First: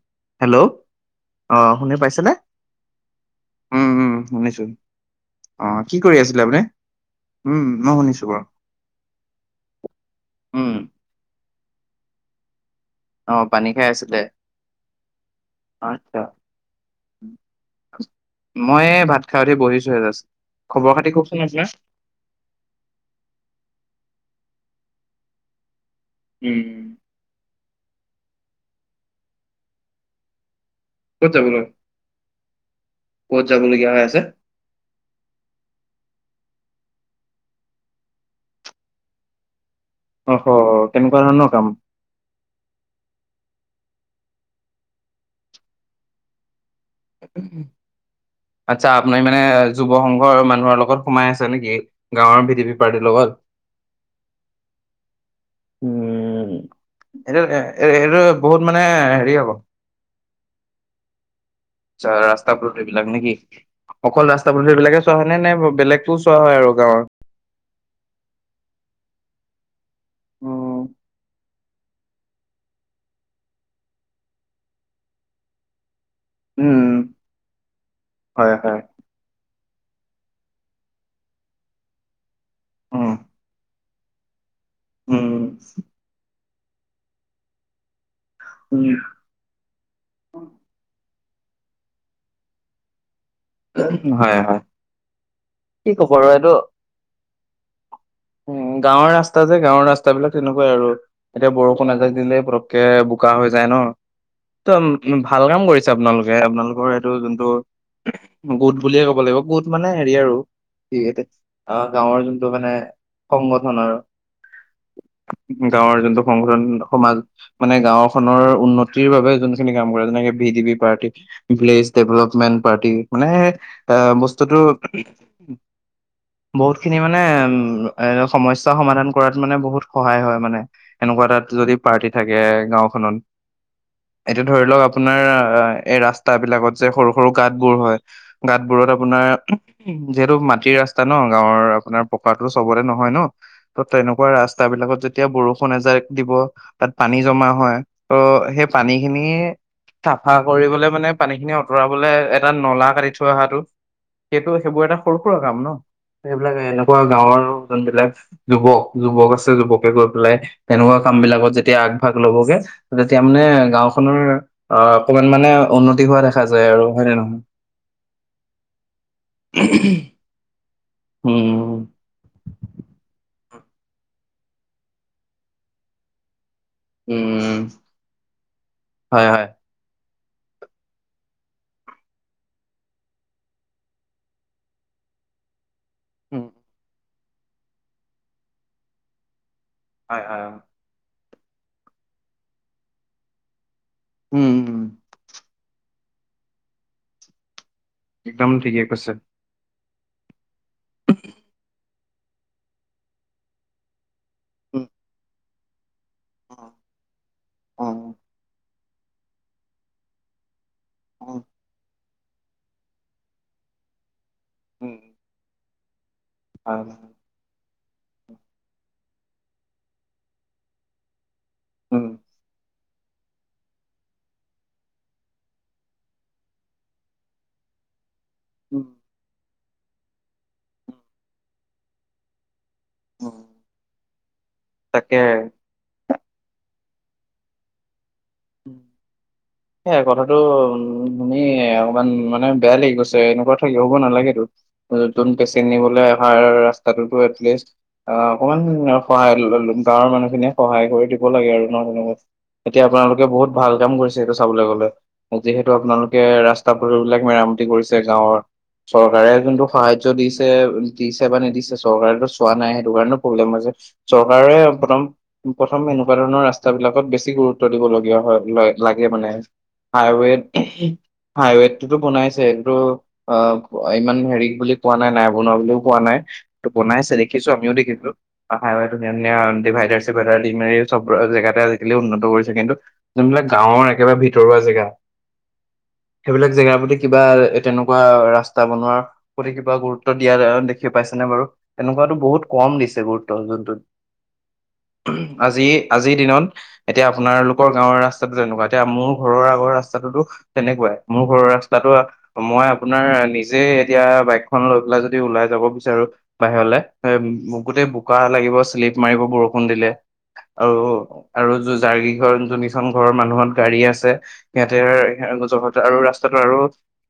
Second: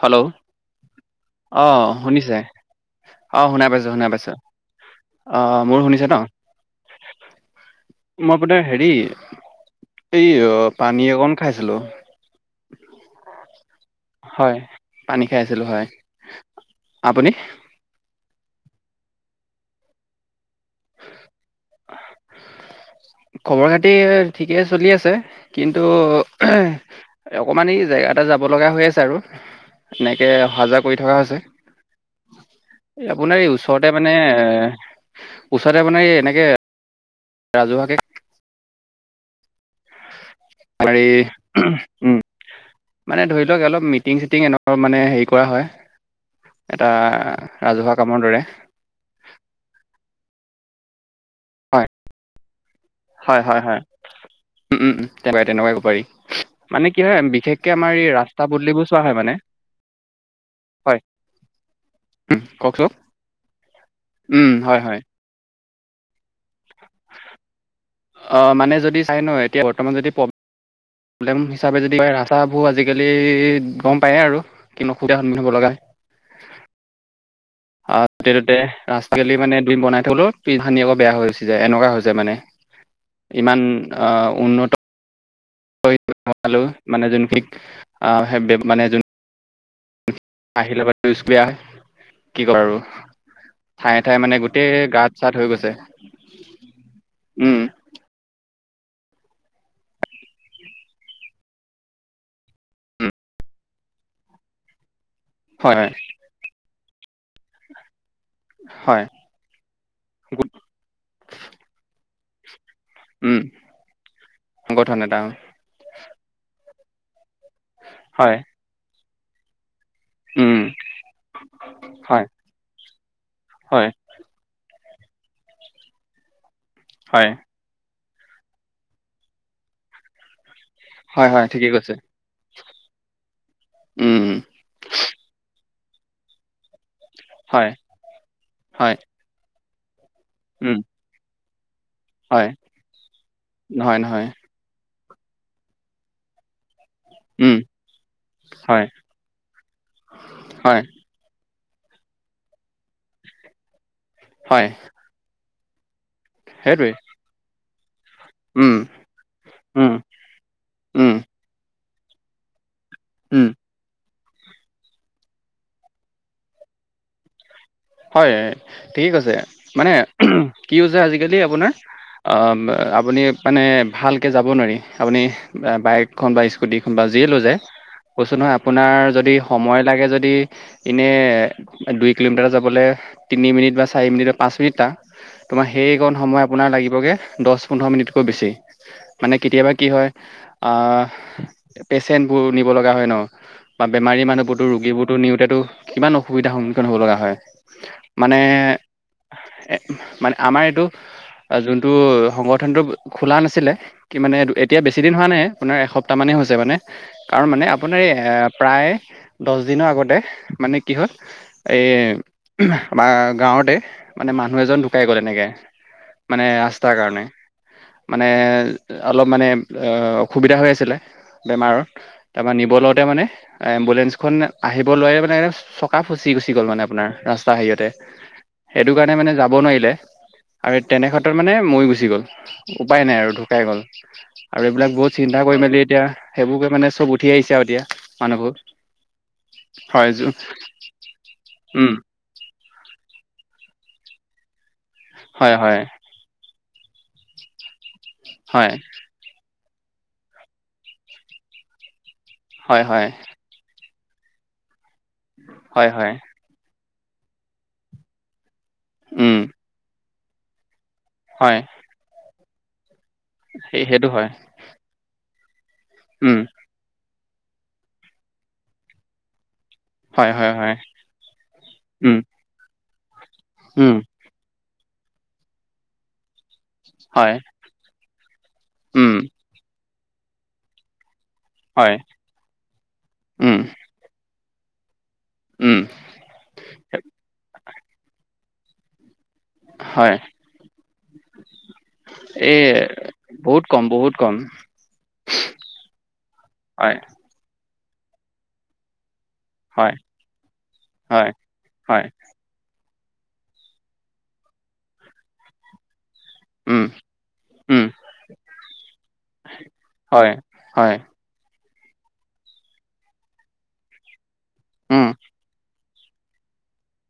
Hello অ আহ শুনি পাইছেনে? শুনিছে? অ শুনাই পাইছো উম শুনাই উম পাইছো শুনিছো আহ অ মোৰো কি শুনিছে কৰি নহ? আছিলে আপুনি? উম শুনিছো মই বাৰু আপোনাৰ হেৰি এই অ উম পানী অকন খাইছিলো। অ, পানী খাই আছে হয়, পানী খাই আছিলো হয় আপুনি মই ভাত খাই উঠি বহিছো হে জাষ্ট। খবৰ খাতি কওকচোন আপোনাৰ। খবৰ খাতি ঠিকেই চলি আছে। কিন্তু, উম অকমান ই জেগা এটা যাব লগা হৈ আছে আৰু এনেকে অহা যোৱা কৰি থকা ক'ত হৈছে। যাবলৈ এই আপোনাৰ ক'ত এই ওচৰতে যাবলগীয়া হৈ মানে আছে ওচৰে মানে এই এনেকে ৰাজহুৱাকে অ হ আ কেনেকুৱা ধৰণৰ কাম [unintelligible] উম, মানে ধৰি লওক অলপ মিটিং চিটিং এ মানে হেৰি কৰা হয়। এটা ৰাজহুৱা কামৰ দৰে। আচ্ছা আপুনি মানে যুৱ সংঘৰ মানুহৰ লগত সোমাই আছে নেকি গাঁৱৰ ভিথি হয়-হয়-হয়। উম, তেনেকুৱাই-তেনেকুৱাই কব পাৰি। উম মানে কি হয় এইটো বিশেষকে আমাৰ এই এইটো ৰাস্তা বহুত মানে পদূলিবোৰ চোৱা হয় হেৰি মানে। হ'ব হয়। আচ্ছা উম, ৰাস্তা পদূলি কওকচোন? বিলাক নেকি অকল উম, ৰাস্তা পদূলি হয়, বিলাকে চোৱা হয় নাই-নাই বা [unintelligible] বেলেগতো চোৱা হয় আৰু গাঁৱৰ৷ অ, মানে যদি চাই ন এতিয়া বৰ্তমান যদি উম হিচাপে যদি ক ৰাস্তাবোৰ আজিকালি গম পায়েই আৰু কিন্তু অসুবিধাৰ সন্মুখীন হ'ব লগা। উম। আহ ত হয় ততে হয় লিকালি মানে দুইিন বনাই থলো দু খানি আকৌ বেয়া হৈ যে এনেকুৱা হৈছে মানে। উম ইমান আহ উন্নত উম। [unintelligible] আহিলে বাৰ বিয় হয় কি ক আৰু। ঠায়ে উম ঠায়ে মানে হয় হয় গোটেই গাত-চাত হৈ গৈছে কি ক'ব আৰু এইটো উম। উম, গাঁৱৰ ৰাস্তা যে গাঁৱৰ ৰাস্তা বিলাক তেনেকুৱাই আৰু। এতিয়া বৰষুণ এজাক দিলে পটককে উম, বোকা হৈ যায় ন। ত, ভাল কাম হয়, হয়, কৰিছে আপোনালোকে আপোনালোকৰ এইটো যোনটো গোট বুলিয়ে হয়। ক'ব লাগিব গোট মানে হেৰি আৰু অ' গাঁৱৰ যোনটো মানে উম, সংগঠনৰ, সংগঠন এটা গাঁৱৰ যোনটো সংগঠন সমাজ মানে হয়, গাঁওখনৰ উন্নতিৰ বাবে যোনখিনি কাম কৰে যেনেকে ভি উম, ডি বি পাৰ্টি। ভিলজ হয়, ডেভলপমেন্ট পাৰ্টি মানে হয়, এ বস্তুতটো বহুত খিনি মানে হয়, উ এ সমস্যা সমাধান কৰাত মানে বহুত সহায় হয় মানে এনেকুৱা হয়, এ তাত হয়, ঠিকেই যদি কৈছে। পাৰ্টিত। থাকে গাঁওখনত উম, উম, এতিয়া ধৰি লওঁক আপোনাৰ এই ৰাস্তা বিলাকত সৰু, সৰু গাতবোৰ হয় গতবোৰত হয়, আপোনাৰ যিহেতু মাটি উম, ৰাস্তা আছে ন গাঁৱৰ আপোনাৰ পকাটো হয়। চবতে নহয় ন' ত নহয়, নহয়, তেনেকোৱা ৰাস্তা বিলাকত যেতিয়া বৰষুণ এজাক দিব তাত পানী জমা উম, হয় ত' সেই হয়, পানীখিনি চাফা হয়, কৰিবলে মানে পানী খিনি আঁতৰাবলে এটা নলা কাটি থৈ অহাটো সেইটো হয়, সেইবোৰ এটা সৰু সুৰা কাম ন। সেইবিলাক সেইটোৱে, এনেকুৱা গাঁৱৰ যোনবিলাক উম, যুৱক, যুৱক আছে যুৱকে উম, গৈ তেনেকুৱা উম, কাম বিলাকত যেতিয়া আগভাগ ল'বগে তেতিয়া মানে উম, গাঁওখনৰ অ, অকমান মানে উন্নতি হোৱা দেখা যায় আৰু হয়নে নহয়? হয়, ঠিকেই কৈছে মানে কি হৈছে আজিকালি আপোনাৰ উম আপুনি মানে ভালকৈ যাব নোৱাৰি আপুনি বাইক খন বা স্কুটি খন বা যিয়ে লৈ যায় উম কৈচোন নহয়, আপোনাৰ হয় যদি হয় সময় লাগে যদি এনেই দুই কিলোমিটাৰ যাবলৈ তিনি, মিনিট বা চাৰি মিনিট বা পাঁচ মিনিট টা। তোমাৰ সেইকণ সময় উম আপোনাৰ লাগিবগে দহ, পোন্ধৰ মিনিটকৈ বেছি। মানে কেতিয়াবা কি হয় অ' পেচেণ্টবোৰ নিব লগা হয় ন'। বা বেমাৰী উম মানুহবোৰতো উম ৰোগীবোৰতো নিওঁতেতো কিমান অসুবিধাৰ সন্মুখীন হ'ব লগা হয়। মানে। একদম ঠিকে কৈছে এ মানে আমাৰ এইটো যোনটো সংগঠনটো খোলা নাছিলে। কি মানে এতিয়া উম বেছি দিন হোৱা নাই আপোনাৰ এস এপ্তাহ মানেই হৈছে মানে কাৰণ মানে অ আপোনাৰ এই প্ৰায় দহ দিনৰ আগতে মানে। কি হ'ল উম এই আমাৰ গাঁৱতে মানে মানুহ এজন উম ঢুকাই গ'ল এনেকে মানে হয় ৰাস্তাৰ উম কাৰণে। মানে অলপ মানে অসুবিধা হৈ আছিলে। বেমাৰত উম তাৰপৰা নিব লওঁতে মানে। এম্বুলেঞ্চখন আহিব লোৱাৰে মানে এক চকা ফচি গুচি গ'ল মানে আপোনাৰ ৰাস্তা হেৰিয়তে। উম সেইটো কাৰণে মানে যাব নোৱাৰিলে আৰু তেনেক্ষেত্ৰত মানে মৱি গুচি গ'ল। উপায় নাই আৰু উম ঢুকাই গ'ল আৰু এইবিলাক বহুত তাকে চিন্তা কৰি মেলি এতিয়া। সেইবোৰকে মানে চব উঠি আহিছে আৰু এতিয়া। মানুহবোৰ সেই হয় কথাটো উ শুনি উম অকমান উ মানে বেয়া লাগি গৈছে এনেকোৱা থাকে হ'ব নালাগেতো। নতুন হয় পেচেণ্ট হয় নিবলৈ অহাৰ ৰা তাতোটো এটলিষ্ট অ' অকমান হয় অ'। সহায় গাঁৱৰ মানুহ খিনিয়ে সহায় কৰি দিব লাগে আৰু নহয় জানো? হয় এতিয়া হয় আপোনালোক বহুত ভাল কাম কৰিছে সেইটো চাবলে গ'লে যিহেতু হয় হয় আপোনালোকে ৰা ৰাস্তা পদূলি বিলাক মেৰামতি কৰিছে গাঁৱৰ চৰকাৰে উম যোনটো সাহায্য দিছে। দিছে বা হয় নিদিছে চৰকাৰেটো চোৱা নাই সেইটো কাৰণেও প্ৰব্লেম হৈছে। সেই সেইটো হয় চৰকাৰে প্ৰথম প্ৰথম এনেকুৱা উম ধৰণৰ ৰাস্তা বিলাকত বেছি গুৰুত্ব দিব লগীয়া হয় ল লাগে মানে হয় হাইৱেত হয় হয় হাইৱেতটোতো উম বনাইছে এইটো অ উম ইমান হেৰী বুলি কোৱা নাই। নাই বনোৱা বুলিও কোৱা নাই। বনাইছে হয় দেখিছো আমিও দেখছো ইাইৱেত ধুনীয়া উম ধুনীয়া ডিভাইডাৰ চিভাইডাৰ দি মেলি চব জেগা আজিকালি হয় উন্নত কৰিছে কিন্তু যোনবিলাক উম গাঁৱৰ একেবাৰে ভিতৰুৱা জেগা উম সেইবিলাক জেগাৰ প্ৰতি কিবা এ তেনেকোৱা ৰাস্তা বনোৱাৰ প্ৰতি কিবা গুৰুত্ব হয়। দিয়াৰ দেখি পাইছেনে বাৰু এনেকোৱাতো বহুত এই কম দিছে গুৰুত্ব বহুত কম, যোনটোত বহুত কম। আজি আজিৰ দিনত হয়, এতিয়া আপোনাৰক আৰ গাঁৱৰ ৰাস্তাটো যেনেুৱা এতিয়া মোৰ ঘৰৰ আগৰ হয়, ৰাস্তাটোতো তেনেকুৱাই মোৰ হয়, ঘৰৰ ৰাস্তাটো হয়। মই আপোনাৰ নিজে এতিয়া বাইকখন লৈ পেলাই যদি ওলাই যাব বিচাৰো বাহিৰলে উম, উম, গোটেই বোকা লাগিব শ্লিপ মাৰিব বৰষুণ দিলে হয়, হয়। আৰু আৰু য যাৰ কিঘৰ যোনখন ঘৰৰ মানুহত গাড়ী আছে সিহঁতেৰ উম, আৰু ৰাস্তাটো আৰু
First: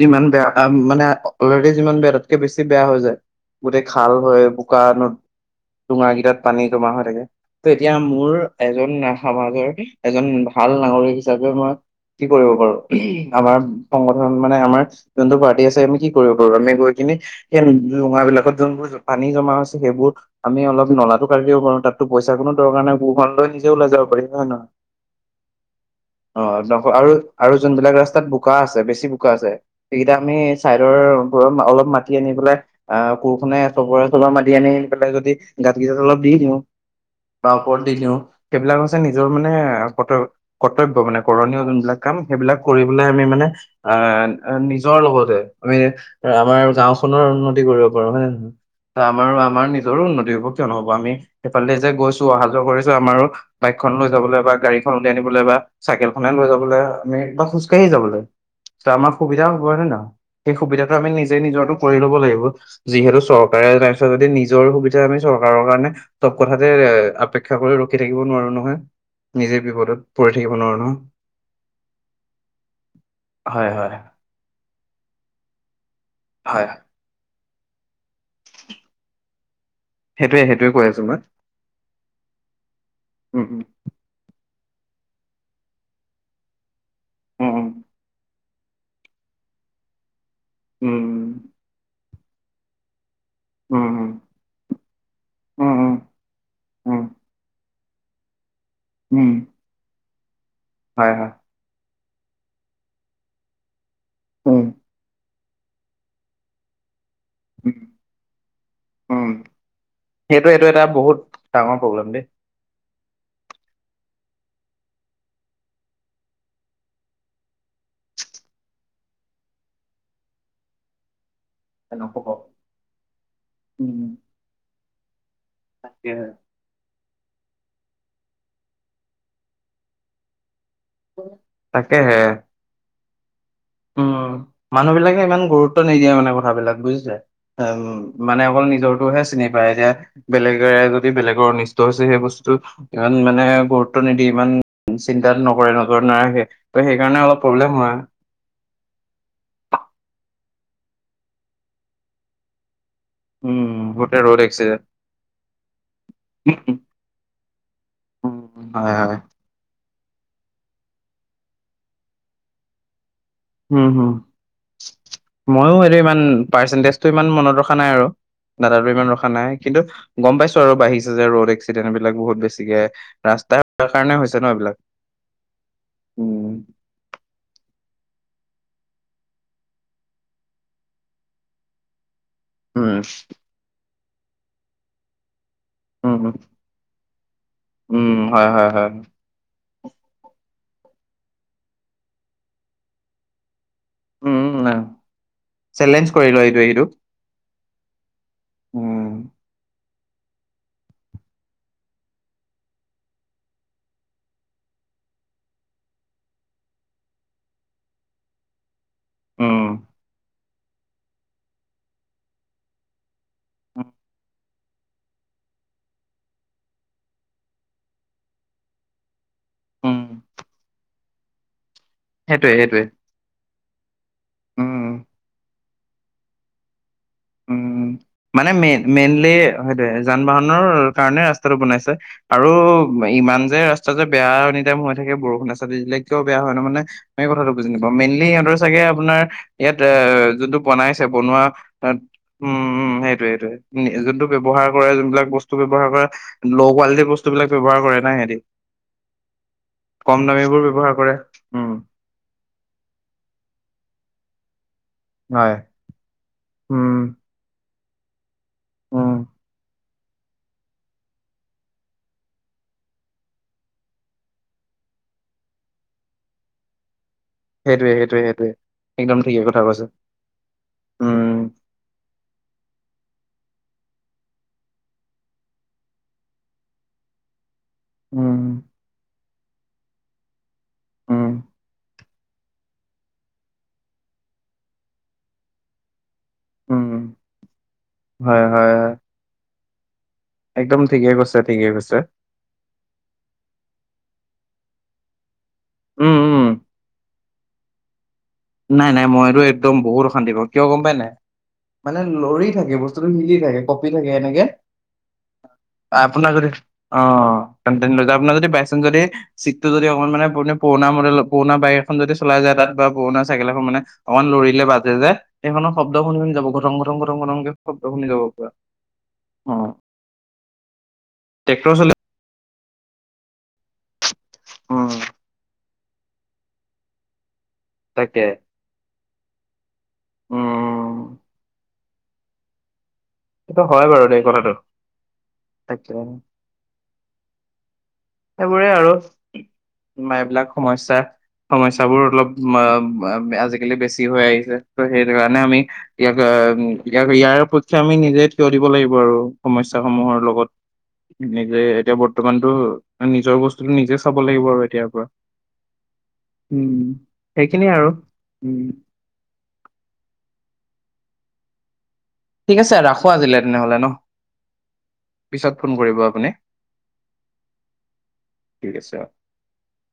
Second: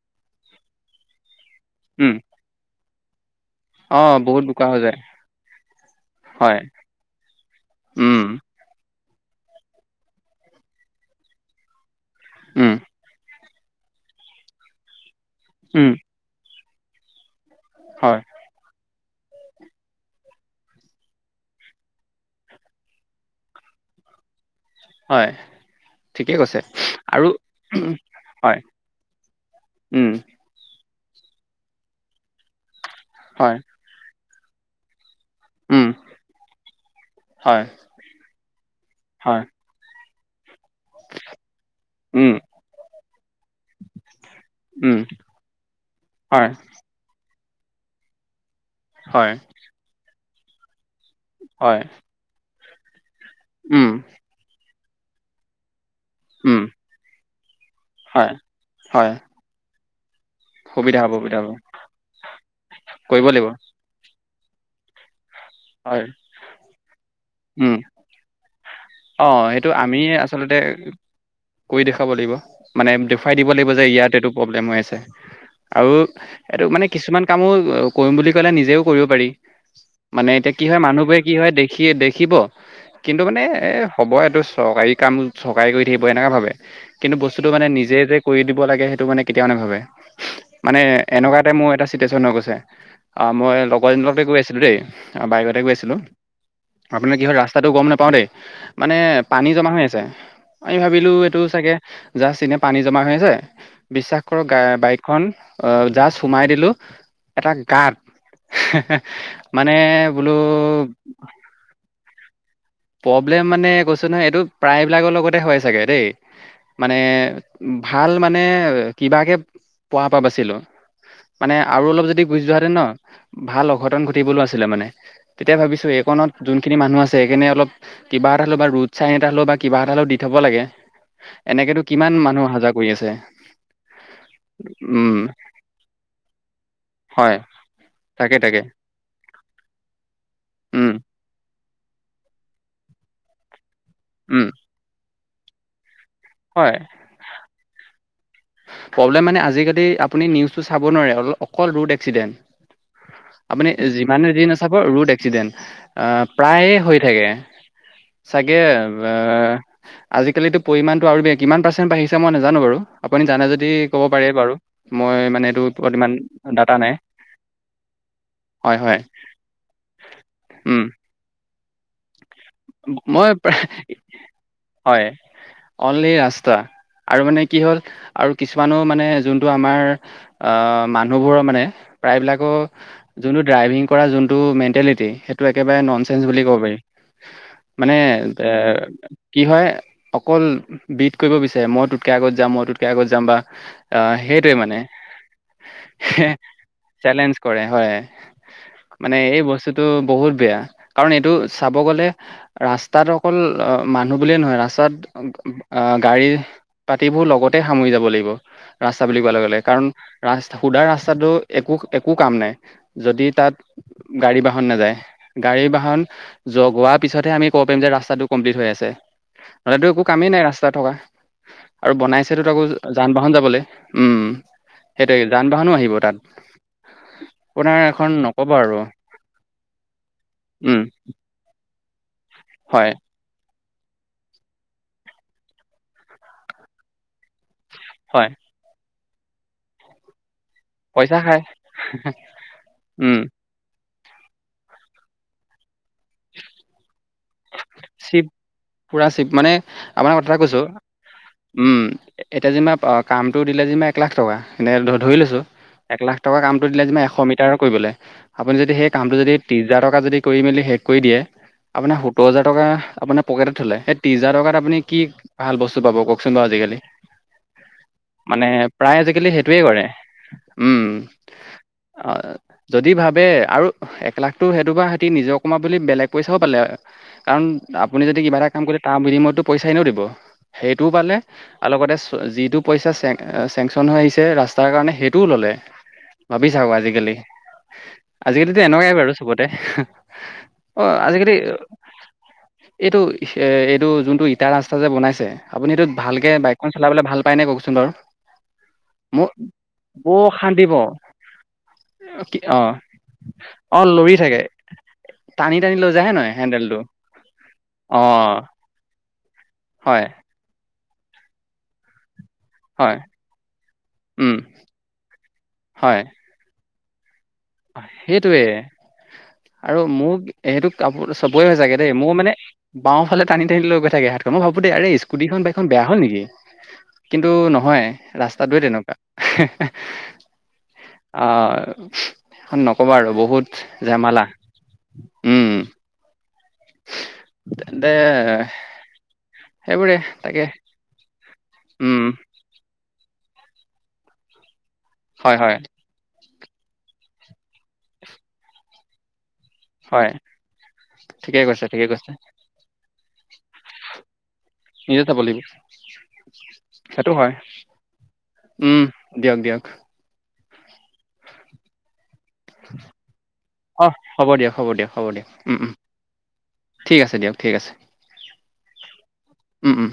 যিমান বেয়া মানে অলৰেডি যিমান বেয়া উম। তাতকে বেছি বেয়া হৈ যায় গোটেই খাল অ' বহুত হয় বোকা হৈ যায়। নদ দোঙা কেইটাত পানী হয়। জমা হৈ থাকে তেতিয়া উম, মোৰ এজন সমাজৰ এজন ভাল নাগৰিক হিচাপে মই কি কৰিব পাৰো উম, আমাৰ সংগঠন মানে আমাৰ যোনটো পাৰ্টি আছে উম, আমি কি কৰিব পাৰো আমি গৈ কিনি সেই দোঙা হয়, বিলাকত যোনবোৰ পানী জমা হৈছে সেইবোৰ আমি অলপ নলাটো কাটি দিব পাৰো তাততো পইচাৰ কোনো দৰকাৰ নাই কোৰ খন লৈ নিজে ওাই যাব পাৰি নহয় হয় ঠিকেই অ কৈছে এ আৰু যোনবিলাক ৰাস্তাত বোকা হয়, আছে বেছি বোকা আছে উম, সেইকেইটা আমি চাইডৰ ৰত অলপ মাতি আনি পেলাই আহ হয়, কোৰখনে চবৰে চবৰে মাতি আনি আনি পেলাই যদি গাত উম, কেইটাত অলপ দি দিও‌ বা হয়, ওপৰত দি দিওঁ সেইবিলাক হৈছে নিজৰ হয়, মানে কৰ্তব্য কৰ্তব্য মানে কৰণীয় যোনবিলাক কাম উম, সেইবিলাক কৰি পেলাই আমি মানে আহ নিজৰ উম, লগতে আমি হয়, আমাৰ গাও নৰ উন্নতি কৰিব পাৰো হয় নেহ হয়, আমাৰো আমাৰ নিজৰো উন্নতি হ'ব কিয় হ'ব আমি সিফালে হয়, যে গৈছো অহা যোৱা কৰিছো আমাৰো উম, বাইকখন লৈ যাবলৈ বা গাড়ীখন উলিয়াই আনিবলৈ বা চাইকেল খনে লৈ উম, যাবলে আমি বা খোজ কাঢ়ি যাবলে হয়, হয়। আমাৰ সুবিধা হব নে নহয় সেই সুবিধাটো সুবিধা আমি হ'ব, নিজে সুবিধা হ'ব। নিজৰতো কৰি ল'ব লাগিব যিহেতু কৰিব লাগিব। চৰকাৰে নাই চোৱা যদি নিজৰ সুবিধা আমি চৰকাৰৰ কাৰণে হয়, চব কথাতে এ অপেক্ষা উম। কৰি ৰখি থাকিব নোৱাৰো নহয় অ নিজে সেইটো আমি বিপদত পৰি থাকিব আচলতে নোৱাৰো নহয়। কৰি দেখুৱাব লাগিব মানে দেখুৱাই দিব হয় লাগিব যে হয়। ইয়াত এইটো প্ৰব্লেম হৈ আছে আৰু হয় এইটো মানে কিছুমান কামো কৰিম বুলি কলে নিজেও কৰিব পাৰি মানে সেইটোৱে এতিয়া কি সেইটোৱে হয় কৈ আছো মই। মানুহবোৰে কি হয় দেখি দেখিব কিন্তু মানে উম এ হ'ব এইটো চৰকাৰী কাম চৰকাৰী কৰি থাকিব এনেকা ভাবে কিন্তু বস্তুটো মানে উম। নিজে যে কৰি দিব লাগে সেইটো মানে কেতিয়াও নাভাবে মানে উম এনেকুৱা এটা মো চিটোৱেচন হৈ গৈছে মই উম উম লগৰ এজনি লগতে গৈ আছিলোঁ দেই বাইকতে উম উম গৈছিলো উম উম আপোনাৰ কি হয় ৰাস্তাটো গম নাপাওঁ দেই মানে উম পানী জমা হৈ আছে আমি ভাবিলো হয় হয় এইটো চাগে যাচ এপিনে পানী জমা হৈ আছে বিশ্বাস কৰক উম বাইকখন অ জাষ্ট সোমাই দিলো এটা উম গাত হে হে মানে বোলো সেইটোৱে এইটো এটা বহুত ডাঙৰ প্ৰব্লেম প্ৰব্লেম মানে কৈছো নহয় এইটো প্ৰায়বিলাকৰ লগতে হয় চাগে দেই মানে ভাল মানে কিবাকে পৱা বাচিলো মানে আৰু অলপ নকব যদি গুচি যোৱা হেতেন ন' ভাল উম অঘটন ঘটিবলৈ আছিলে মানে। তেতিয়াই ভাবিছোঁ তাকেহে এইকণত যোনখিনি মানুহ আছে এইকাৰণে অলপ কিবা এটা হ'লে বা ৰোড চাইন এটা হলেও বা কিবা এটা হ'লেও দি থব লাগে। এনেকেতো কিমান তাকেহে মানুহ আহা যোৱা কৰি আছে। উম, মানুহ উম বিলাকে ইমান গুৰুত্ব নিদিয়ে মানে কথাবিলাক বুজিছে? হয় আ উম, তাকে মানে তাকে অকল নিজৰটোহে চিনি পায় এতিয়া বেলেগে উম যদি বেলেগৰ নিচ ত'হৈছে সেই বস্তুটো ইমান মানে গুৰুত্ব নিদিয়ে উম ইমান চিন্তাত নকৰে- নকৰে নাৰাখে। হয় ত' সেইকাৰণে অলপ প্ৰব্লেম হয়। প্ৰব্লেম মানে আজিকালি আপুনি নিউজটো চাব নোৱাৰে অল অকল ৰোড এক্সিডেণ্ট। আপুনি উম গোটেই যিমানে ৰ'ড যি নাচাব এক্সিডেণ্ট ৰোড এক্সিডেণ্ট আহ প্ৰায়ে হৈ থাকে। চাগে [unintelligible] হয় হয় আজিকালিতো পৰিমাণটো আৰু বেয়া কিমান পাৰ্চেণ্ট বাঢ়িছে মই নাজানো বাৰু আপুনি জানে যদি উম, ক'ব হম, পাৰে বাৰু মই মানে মইয়ো ওপৰত এইটো ইমান ডাটা নাই পাৰ্চেন্টিচটো ইমান মনত ৰখা নাই আৰু। হয় দাদাৰো হয় ইমান ৰখা নাই কিন্তু গম পাইছোঁ আৰু উম, বাঢ়িছে যে ৰ'দ এক্সি দেণ্ট বিলাক বহুত বেছিকে মই ৰাস্তা প্ৰায় বেয়া [unintelligible] কাৰণে হৈছে ন' এইবিলাক। হয় অনলি উম আস্তা আৰু মানে কি হ'ল আৰু কিছুমানো মানে যোনটো আমাৰ আহ মানুহবোৰৰ মানে প্ৰায়বিলাক উম যোনটো ড্ৰাইভিং কৰা যোনটো মেণ্টেলিটি সেইটো একেবাৰে নন উম চেনচ বুলি ক'ব পাৰি! ! ! ! ! মানে উম, হয়, হয়, হয়, [unintelligible] কি হয় অকল বিড কৰিব বিচাৰে মই তোতকে আগত যাম - মই তোতকে আগত যাম বা অ, সেইটোৱে মানে উম, চেলেঞ্জ হে কৰি লোৱা এইটোৱে সিটোক। চেলেঞ্জ কৰে হয়। উম, মানে এই বস্তুটো বহুত বেয়া কাৰণ এইটো চাব গ'লে ৰাস্তাত অকল অ, মানুহ বুলিয়ে নহয় ৰাস্তাত অ, গাড়ী পাতিবোৰ লগতে সামৰি যাব লাগিব। ৰাস্তা বুলি কোৱা লগে -লগে উম, কাৰণ ৰাস্ত সুধা ৰাস্তাটো একো -একো কাম নাই যদি উম তাত গাড়ী বাহন নাযায় গাড়ী বাহন য গোৱা পিছতহে আমি ক'ব পাৰিম যে ৰাস্তাটো কমপ্লিট হৈ আছে নহলেতো উম একো কামেই নাই ৰাস্তাত থকা। আৰু বনাইছেতো সেইটোৱে, তাকো সেইটোৱে, যান- বাহন যাবলে। উম, উম, সেইটোৱে যান- বাহনো আহিব তাত। আপোনাৰ উম, এখন মানে নক'ব আৰু মেইন- মেইনলি সেইটোৱে যান- বাহনৰ উম কাৰণে ৰাস্তাটো বনাইছে আৰু হয় ইমান যে ৰাস্তা যে বেয়া এনিটাইম হৈ থাকে বৰষুণে ৰাস্তাটোত দিলে কিয় বেয়া হয় তাৰমানে সেই কথাটো বুজি নাপাওঁ মেইনলি হয় ইহঁতৰ চাগে আপোনাৰ ইয়াত এত যোনটো বনাইছে পইচা খায় বনোৱা তাত উম- উম সেইটোৱে - সেইটোৱে। উম, যোনটো ব্যৱহাৰ কৰা যোনবিলাক বস্তু ব্যৱহাৰ কৰা ল' কোৱালিটিৰ বস্তু বস্তুবিলাক ব্যৱহাৰ কৰে না চিপ সিহতি পুৰা চিপ মানে আপোনাক কম কথা এটা দামী কৈছো বোৰ ব্যৱহাৰ কৰে উম। এতিয়া যেনিবা কামটো দিলে যেনিবা এক লাখ টকা এনে ধৰি লৈছো হয় এক লাখ টকা কামটো দিলে উম যেনিবা এশ মিটাৰৰ কৰিবলে আপুনি যদি সেই উম কামটো যদি ত্ৰিছ হাজাৰ টকাত যদি কৰি মেলি শেষ কৰি দিয়ে আপোনাৰ সত্ত দহ হেজাৰ টকা আপোনাৰ পকেতত থ'লে ত্ৰিছ হাজাৰ টকাত আপুনি কি ভাল বস্তু পাব কওকচোন বাৰু আজিকালি। সেইটোৱে সেইটোৱে মানে সেইটোৱে প্ৰায় একদম আজি-কালি ঠিকে সেইটোৱে কথা কৰে। কৈছে উম। অ, যদি ভাবে আৰু এক লাখটো সেইটো বা সিহতি নিজৰ কমা বুলি বেলেগ পইচাও পালে। কাৰণ আপুনি যদি কিবা উম এটা কাম কৰে তাৰ বিনিময়ততো পইচা এনেও দিব। সেইটোও পালে উম আৰু লগতে চ যিটো পইচা চেং -চেংচন হৈ আহিছে ৰাস্তাৰ কাৰণে সেইটোও ল'লে। ভাবি চাওঁ উম আজিকালি। হয় আজিকালিতো হয় হয় এনেকুৱাই বাৰু চবতে একদম অ, ঠিকে আজিকালি কৈছে ঠিকে কৈছে এইটো ইহ এইটো যোনটো ইটা ৰাস্তা যে বনাইছে আপুনি সেইটোত উম ভালকে উম বাইকখন চলাবলে ভাল উপাই পাই নাই কওকচোন বাৰু। নাই-নাই মোৰ মইটো একদম বহুত অশান্তি পাওঁ কিয় গম পাই নাই? মানে লৰি অ' থাকে বস্তুটো হিলি থাকে কঁপি থাকে এনেকে। টান-টানি লৈ যায়ে হে নই? আপোনাৰ অ, আপোনাৰ যদি বাইচেন্স যদি চিটটো যদি হয় অকণমান যদি প্ৰব্লেম। পুৰণা মডেল পুৰণা বাইক এখন যদি চলাই যায় তাত বা হয় পুৰণা চাইকেল এখন মানে অকমান উম, লৰিলে বাজে যে সেইখনৰ শব্দ হয়। শুনি -শুনি যাব ঘথং- ঘথং -ঘথং কে। শব্দ শুনি যাব সেইটোৱে পোৰা। আৰু মোক এটো কাপোৰ চবৰে ট্ৰেক্টৰ চাগে চলি দেই মোৰ মানে মই মনে। বাওঁৰলফালে টানি- টানি লৈ গৈ থাকে হাতখন মই ভাবোঁ দে উম আৰে স্কুটিখন বাইকখন বেয়া হল নেকি? কিন্তু নহয় তাকে ৰাস্তাটোৱে তেনেক কুৱা [unintelligible] উম আহ সেখন নকবা আৰু বহুত সেইটো বত হয় জামালা উম, তেন দে সেইবোৰে আৰু তোমাৰ তাকে এইবিলাক সমস্যা উম, সমস্যাবোৰ অলপ [unintelligible] আজিকালি বেছি হৈ আহিছে ত' সেইটো হয়, কাৰণে হয়, আমি [unintelligible] ইয়াৰ পক্ষে আমি নিজে থিয় দিব লাগিব আৰু। সমস্যা হয়। সমূহৰ লগত ঠিকে নিজে কৈছে, ঠিকে এতিয়া কৈছে বৰ্তমানটো এ নিজৰ বস্তুতটো নিজে খাব লাগিব আৰু এ। নিজে চাব লাগিব উম সেইটো হয় সেইখিনিয়ে আৰু উম। দিয়ক -দিয়ক ঠিক আছে [unintelligible] ৰাখো আজিলে তেনেহলে অ, ন হ'ব দিয় -হ'ব দিয়া হ'ব দিয়া পিছত উম- ফোন উম কৰিব আপুনি ঠিক আছে দিয়ক ঠিক আছে। ঠিক আছে অ। উম -উম